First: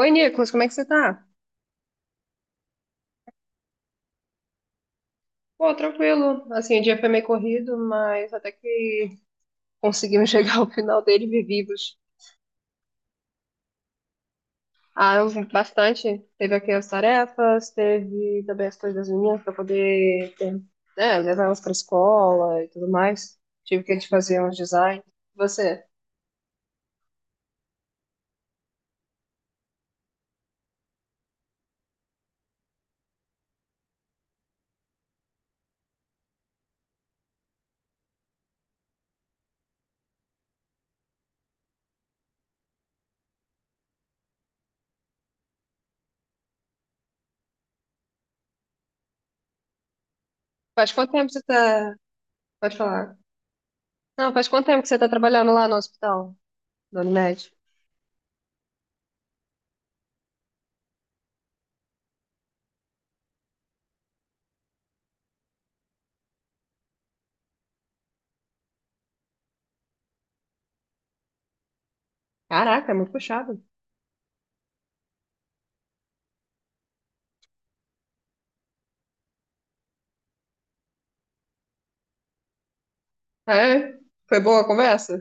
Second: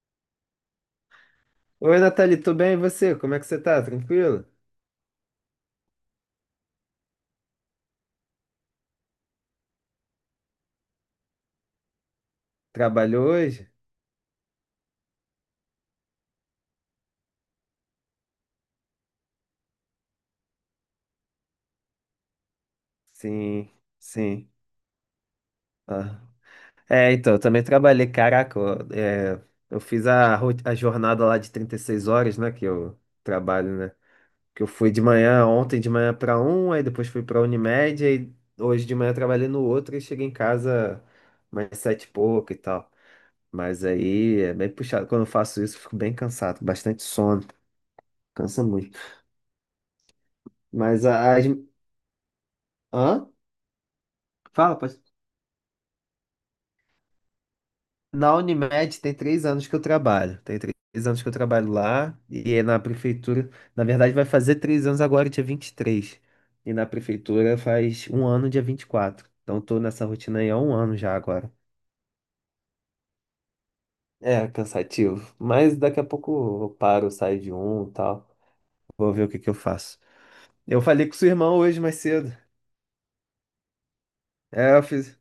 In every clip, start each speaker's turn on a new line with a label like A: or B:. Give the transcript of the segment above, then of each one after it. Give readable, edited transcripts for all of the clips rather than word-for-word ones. A: Oi, Nicolas, como é que você tá?
B: Oi, Nathalie, tudo bem? E você? Como é que você tá? Tranquilo?
A: Pô, tranquilo. Assim, o dia foi meio corrido, mas até que conseguimos chegar ao final dele vivos.
B: Trabalhou hoje?
A: Ah, eu vi bastante. Teve aqui as tarefas, teve também as coisas das meninas para poder, né, levar elas para escola e tudo mais.
B: Sim,
A: Tive que a gente fazer
B: sim.
A: uns designs. Você,
B: Ah. É, então, eu também trabalhei, caraca, eu fiz a jornada lá de 36 horas, né, que eu trabalho, né? Que eu fui de manhã, ontem de manhã pra um, aí depois fui pra Unimed, aí hoje de manhã eu trabalhei no outro e cheguei em casa mais sete e pouco e tal. Mas aí é bem puxado. Quando eu faço isso, eu fico bem cansado, bastante sono, cansa muito.
A: faz
B: Mas
A: quanto tempo
B: a-
A: você
B: as...
A: tá... Pode falar.
B: Hã?
A: Não, faz quanto
B: Fala,
A: tempo que você
B: pode.
A: tá trabalhando lá no hospital, Dona Unimed?
B: Na Unimed tem 3 anos que eu trabalho. Tem 3 anos que eu trabalho lá e é na prefeitura. Na verdade, vai fazer 3 anos agora, dia vinte e três, e na prefeitura faz um ano, dia 24. Então, tô nessa rotina aí há um ano já agora.
A: Caraca, é muito puxado.
B: É cansativo, mas daqui a pouco eu paro, saio de um e tal. Vou ver o que que eu faço. Eu falei com sua irmã hoje mais cedo.
A: É? Foi boa a
B: É, eu fiz.
A: conversa?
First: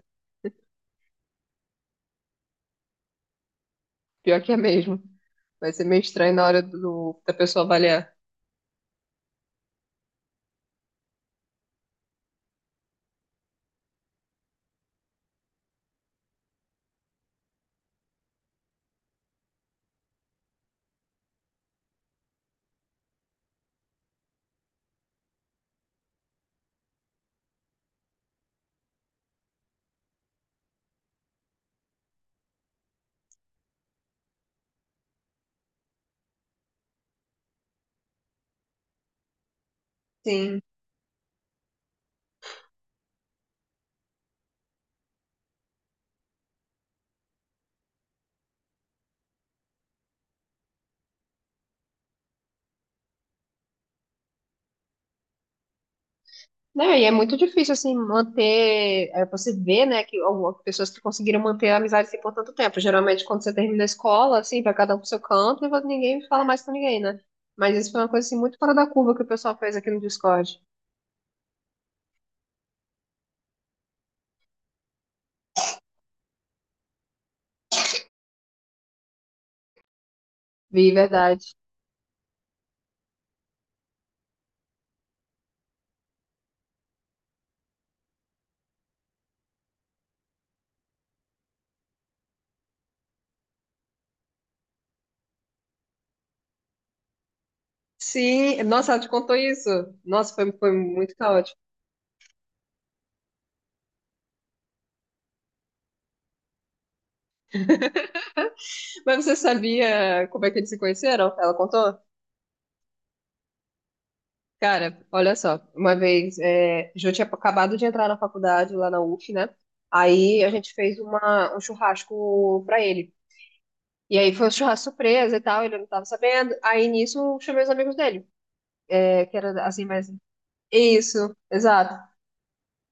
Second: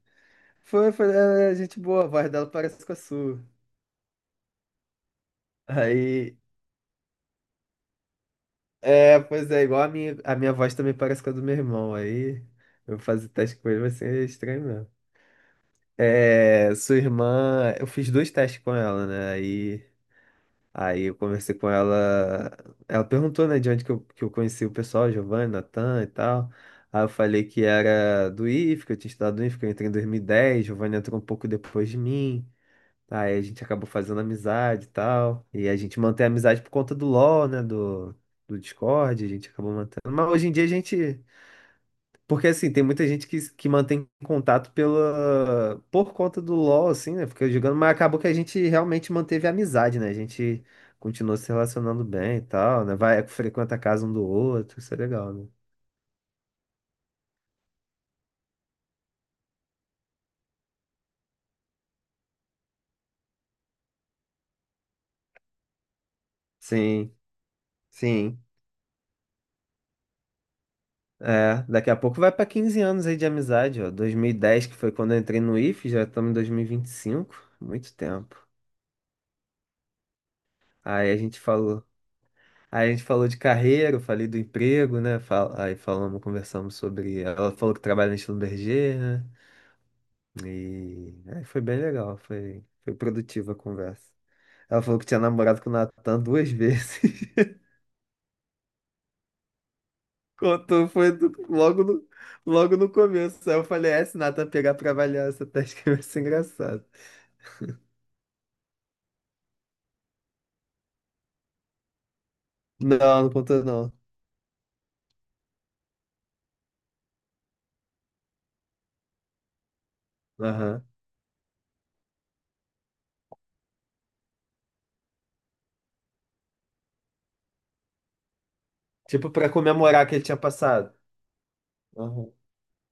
B: Foi, foi, é gente boa, a voz dela parece com a sua.
A: Pior que é mesmo. Vai ser meio estranho
B: Aí.
A: na hora da pessoa avaliar.
B: É, pois é, igual a minha voz também parece com a do meu irmão. Aí eu fazer teste com ele vai ser estranho mesmo. É, sua irmã, eu fiz dois testes com ela, né? Aí eu conversei com ela. Ela perguntou, né, de onde que eu conheci o pessoal, Giovanni, Natan e tal. Aí eu falei que era do IF, que eu tinha estudado no IF, que eu entrei em 2010. Giovanni entrou um pouco depois de mim. Aí a gente acabou fazendo amizade e tal. E a gente mantém a amizade por conta do LoL, né? Do Discord, a gente acabou mantendo. Mas hoje em
A: Sim.
B: dia a gente. Porque assim, tem muita gente que mantém contato por conta do LoL, assim, né? Fica jogando, mas acabou que a gente realmente manteve a amizade, né? A gente continuou se relacionando bem e tal, né? Vai, frequenta a casa um do outro, isso é legal, né?
A: Não, e é muito difícil, assim, manter. Você vê, né, que algumas pessoas que conseguiram manter a amizade assim, por tanto tempo. Geralmente, quando você termina a escola, assim, vai cada um pro seu canto e ninguém fala mais com ninguém,
B: Sim,
A: né? Mas isso foi uma coisa, assim,
B: sim.
A: muito fora da curva que o pessoal fez aqui no Discord.
B: É, daqui a pouco vai pra 15 anos aí de amizade, ó. 2010, que foi quando eu entrei no IF, já estamos em 2025, muito tempo.
A: Vi,
B: Aí a gente
A: verdade.
B: falou, aí a gente falou de carreira, eu falei do emprego, né? Aí falamos, conversamos sobre, ela falou que trabalha na Schlumberger, né? E aí foi bem legal, foi produtiva a conversa. Ela falou que tinha namorado com o Natan duas vezes.
A: Sim, nossa, ela te contou isso. Nossa, foi
B: Contou,
A: muito caótico.
B: logo no começo. Aí eu falei, se o Natan pegar pra avaliar essa teste que vai ser engraçado.
A: Mas você sabia como é que eles se conheceram? Ela contou?
B: Não, não contou não.
A: Cara, olha só, uma vez, Jô tinha acabado de entrar na faculdade lá na UF, né? Aí a gente
B: Aham.
A: fez um churrasco pra ele. E aí foi um churrasco surpresa e tal, ele não tava sabendo. Aí nisso eu chamei os amigos dele,
B: Tipo,
A: que
B: pra
A: era assim,
B: comemorar
A: mas.
B: que ele tinha passado.
A: Isso, exato.
B: Aham.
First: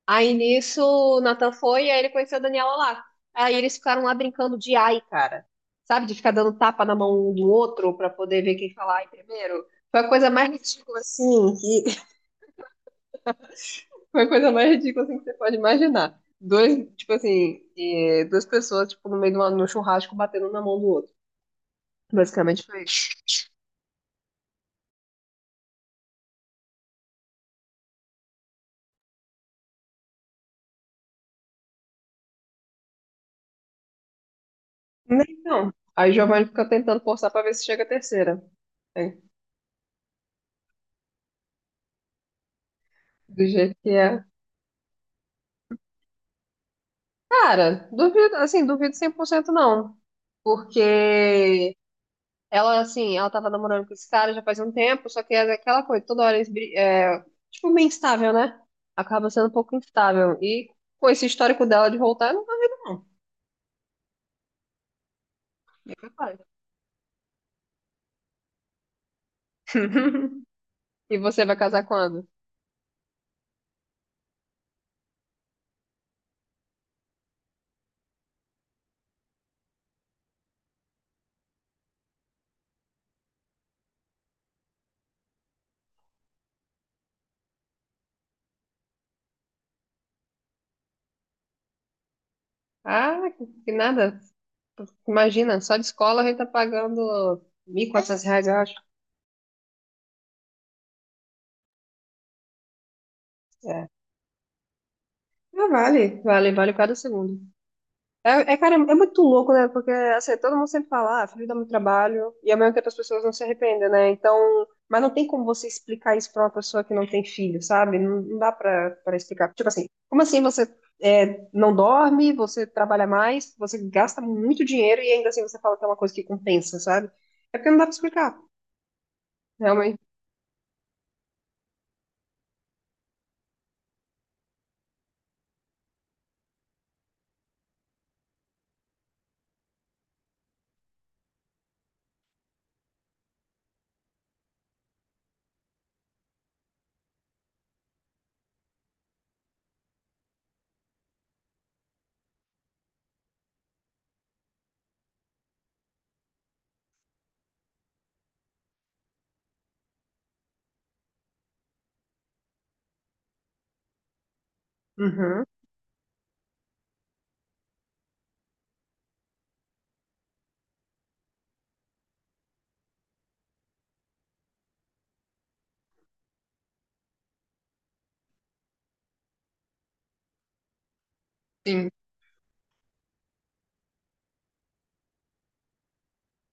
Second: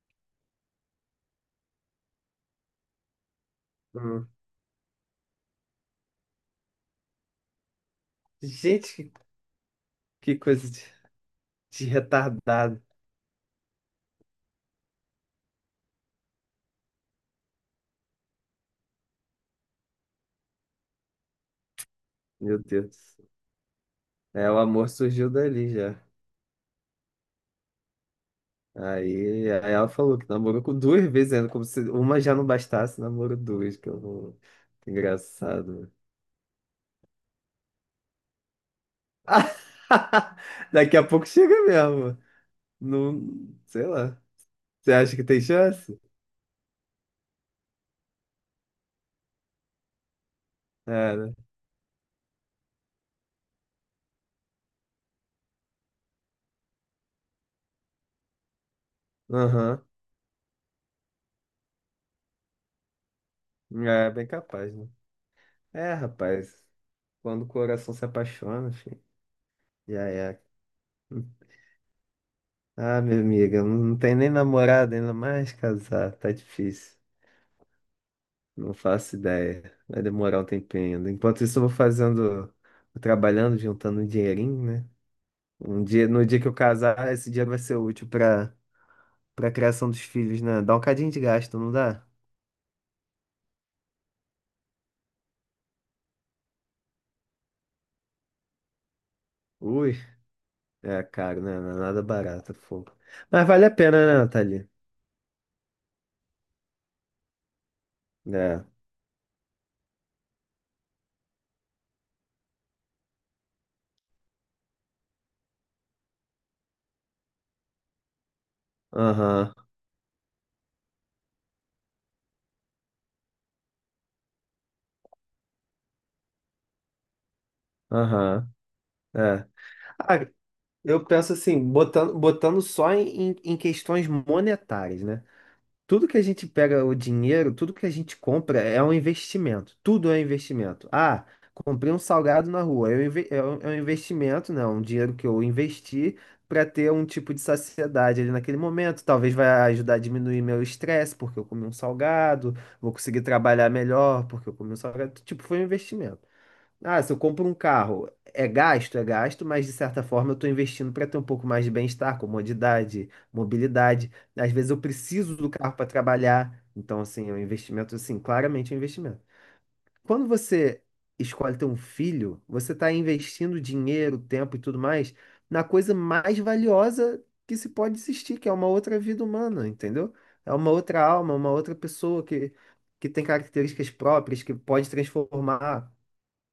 A: Aí nisso, o Nathan foi e aí ele conheceu a Daniela lá. Aí eles ficaram lá
B: Uhum.
A: brincando de ai, cara. Sabe? De ficar dando tapa na mão um do outro pra poder ver quem
B: Gente,
A: fala ai
B: que,
A: primeiro. Foi a coisa
B: que
A: mais
B: coisa de,
A: ridícula, assim, que...
B: de retardado.
A: Foi a coisa mais ridícula, assim, que você pode imaginar. Dois, tipo assim, duas pessoas, tipo, no churrasco, batendo na mão do outro.
B: Meu
A: Basicamente foi isso.
B: Deus. É, o amor surgiu dali já. Aí ela falou que namorou com duas vezes ainda, como se uma já não bastasse, namorou duas, que eu não. Que
A: Então,
B: engraçado.
A: aí o Giovanni fica tentando forçar pra ver se chega a terceira, né?
B: Daqui a pouco chega mesmo. Não,
A: Do jeito
B: sei
A: que
B: lá.
A: é.
B: Você acha que tem chance?
A: Cara, duvido, assim, duvido 100% não.
B: É, né?
A: Porque ela, assim, ela tava namorando com esse cara já faz um tempo, só que é aquela coisa, toda hora eles, tipo, meio instável, né? Acaba sendo um pouco
B: Aham.
A: instável. E com esse histórico dela de voltar, eu não duvido não.
B: É, bem capaz, né? É,
A: É capaz.
B: rapaz. Quando o coração se apaixona, filho, já é.
A: E você vai casar quando?
B: Ah, minha amiga, não não tem nem namorada, ainda mais casar, tá difícil. Não faço ideia. Vai demorar um tempinho ainda. Enquanto isso, eu vou fazendo, vou trabalhando, juntando um dinheirinho, né? Um dia, no dia que eu casar, esse dinheiro vai ser útil pra criação dos filhos, né? Dá um cadinho de gasto, não dá?
A: Ah, que nada. Imagina, só de escola a gente tá pagando R$ 1.400, eu acho.
B: Ui, é caro, né? Não é nada barato, fogo. Mas vale a
A: É.
B: pena, né, Nathalie?
A: Ah, vale, vale, vale cada segundo. É,
B: É.
A: cara, é muito louco, né? Porque assim, todo mundo sempre fala, ah, filho dá muito trabalho, e ao mesmo tempo as pessoas não se arrependem, né? Então, mas não tem como você explicar isso pra uma pessoa que não tem filho, sabe? Não, não dá pra explicar.
B: Aham,
A: Tipo assim, como assim você não dorme, você trabalha mais, você gasta muito dinheiro e ainda assim você fala que é uma coisa que compensa, sabe? É porque não dá pra explicar,
B: aham. É.
A: realmente.
B: Ah, Eu penso assim, botando só em questões monetárias, né? Tudo que a gente pega o dinheiro, tudo que a gente compra é um investimento. Tudo é um investimento. Comprei um salgado na rua. É um investimento, né? Um dinheiro que eu investi para ter um tipo de saciedade ali naquele momento. Talvez vai ajudar a diminuir meu estresse, porque eu comi um salgado. Vou conseguir trabalhar melhor, porque eu comi um salgado. Tipo, foi um investimento. Se eu compro um carro, é gasto, mas de certa forma eu estou investindo para ter um pouco mais de bem-estar, comodidade, mobilidade. Às vezes eu preciso
A: Uhum.
B: do carro para trabalhar, então assim, é um investimento, assim, claramente é um investimento. Quando você escolhe ter um filho, você está investindo dinheiro, tempo e tudo mais na coisa mais valiosa que se pode existir, que é uma outra vida humana, entendeu? É uma outra alma, uma outra
A: Sim,
B: pessoa que tem características próprias, que pode transformar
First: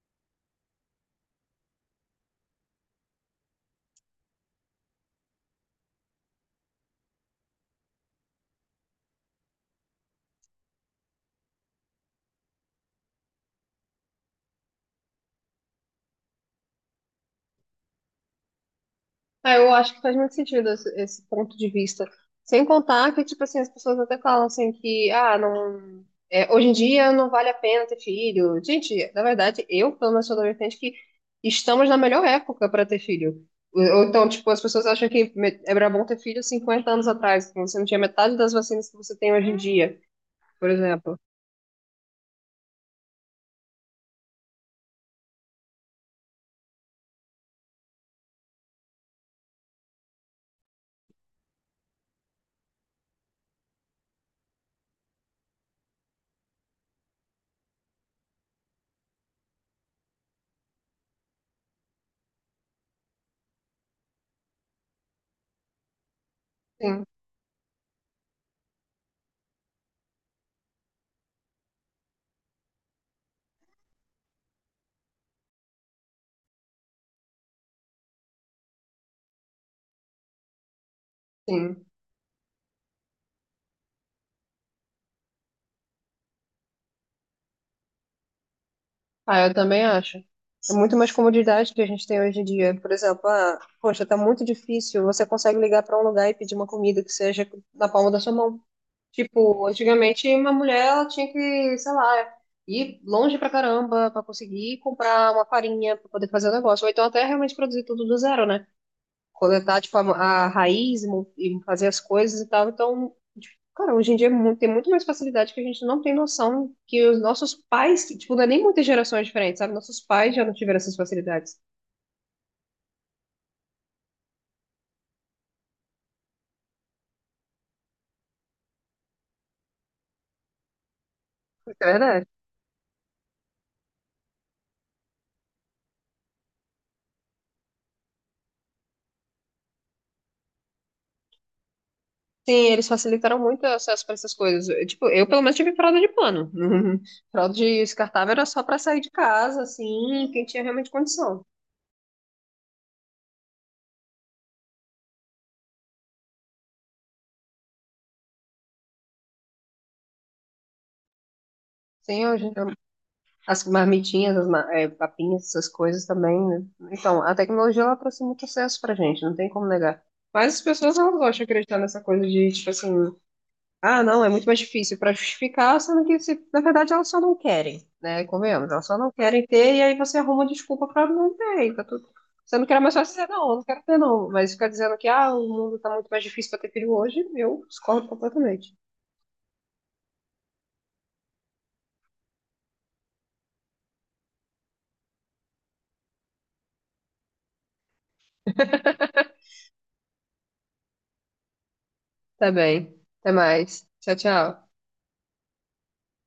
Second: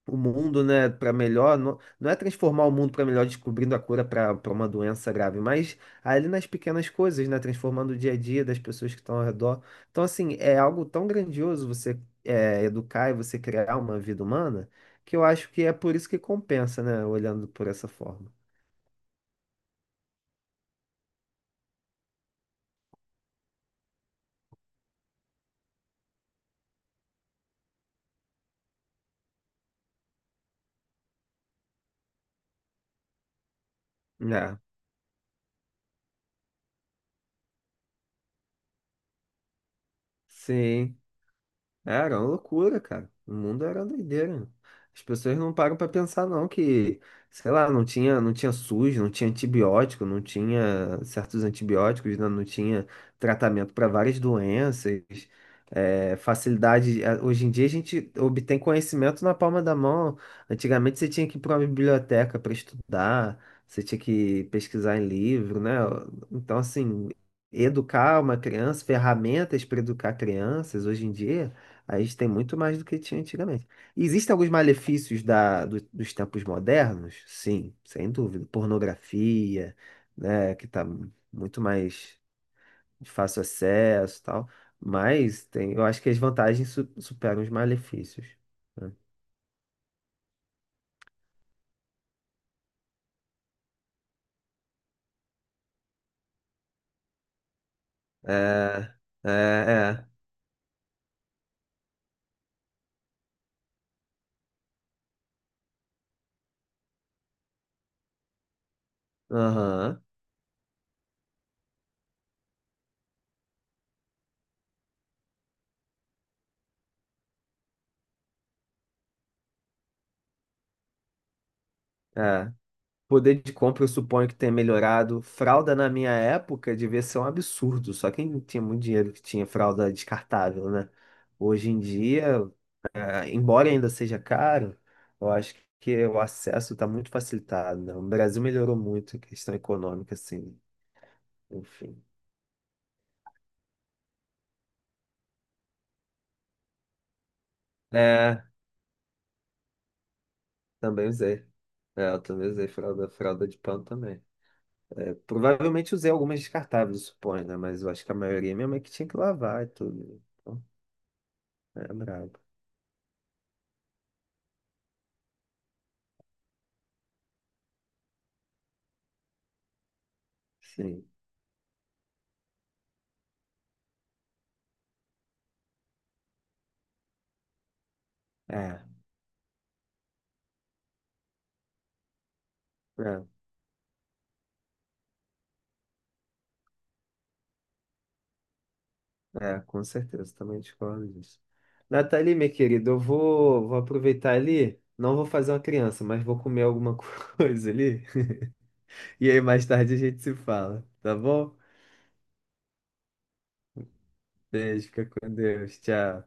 B: o mundo, né, para melhor. Não, não é transformar o mundo para melhor descobrindo a cura para uma doença grave, mas ali nas pequenas coisas, né, transformando o dia a dia das pessoas que estão ao redor. Então, assim, é algo tão grandioso você educar e você criar uma vida humana, que eu acho que é por isso que compensa, né, olhando por essa forma.
A: ah, eu acho que faz muito sentido esse ponto de vista. Sem contar que, tipo assim, as pessoas até falam assim que, ah, não, hoje em dia não vale a pena ter filho. Gente, na verdade, eu, pelo menos, sou da vertente que estamos na melhor época para ter filho. Ou então, tipo,
B: É,
A: as pessoas acham que era bom ter filho 50 anos atrás, quando você não tinha metade das vacinas que você tem hoje em dia, por
B: sim.
A: exemplo.
B: Era uma loucura, cara. O mundo era doideira. As pessoas não param pra pensar, não, que, sei lá, não tinha SUS, não tinha antibiótico, não tinha certos antibióticos, né? Não tinha tratamento para várias doenças. É, facilidade. Hoje em dia a gente obtém conhecimento na palma da mão. Antigamente você tinha que ir para uma biblioteca para estudar, você tinha que pesquisar em livro, né? Então,
A: Sim,
B: assim, educar uma criança, ferramentas para educar crianças hoje em dia. A gente tem muito mais do que tinha antigamente. Existem alguns malefícios dos tempos modernos? Sim, sem dúvida. Pornografia, né, que está muito
A: sim.
B: mais de fácil acesso e tal. Mas tem, eu acho que as vantagens superam os malefícios. Né?
A: Ah, eu também acho. É muito mais comodidade que a gente tem hoje em dia. Por exemplo, ah, poxa, tá muito difícil. Você consegue ligar para um lugar e pedir uma comida que seja na palma da sua mão.
B: É, é,
A: Tipo,
B: é.
A: antigamente uma mulher ela tinha que, sei lá, ir longe pra caramba pra conseguir comprar uma farinha pra poder fazer o negócio. Ou então até realmente produzir tudo do zero, né? Coletar, tipo,
B: Aham,
A: a raiz e fazer as coisas e tal. Então, tipo, cara, hoje em dia tem muito mais facilidade que a gente não tem noção que os nossos pais, tipo, não é nem muitas gerações diferentes, sabe? Nossos pais já não tiveram essas facilidades.
B: é. Poder de compra, eu suponho que tenha melhorado. Fralda na minha época devia ser um absurdo. Só quem tinha muito dinheiro que tinha fralda descartável, né? Hoje
A: Isso
B: em
A: é verdade.
B: dia. Ah, embora ainda seja caro, eu acho que o acesso está muito facilitado, né? O Brasil melhorou muito a questão econômica, assim, enfim.
A: Sim, eles facilitaram muito o acesso para essas coisas. Tipo, eu pelo menos tive fralda de pano. Fralda de descartável
B: É,
A: era só para sair de casa, assim, quem tinha realmente
B: também
A: condição.
B: usei. É, eu também usei fralda, fralda de pano também. É, provavelmente usei algumas descartáveis, suponho, né? Mas eu acho que a maioria minha mãe que tinha que lavar e tudo. Então, é
A: Sim,
B: brabo.
A: hoje, as marmitinhas, papinhas, essas coisas também, né? Então, a tecnologia ela trouxe muito acesso pra gente, não tem como negar. Mas as pessoas
B: Sim.
A: elas gostam de acreditar nessa coisa de, tipo assim, ah, não, é muito mais difícil pra justificar, sendo que, na verdade, elas só não querem, né? Convenhamos,
B: É,
A: elas só não querem ter, e aí você arruma desculpa pra não ter, e tá tudo. Sendo que era mais fácil
B: é,
A: dizer, não, eu não quero ter, não. Mas ficar dizendo que, ah, o mundo tá muito mais difícil pra ter filho hoje, eu discordo completamente.
B: é, com certeza, também discordo disso. Nathalie, minha querida, eu vou aproveitar ali. Não vou fazer uma criança, mas vou comer alguma coisa ali. E aí, mais tarde a gente se fala, tá bom?
A: Tá bem. Até mais. Tchau, tchau.
B: Beijo, fica com Deus. Tchau.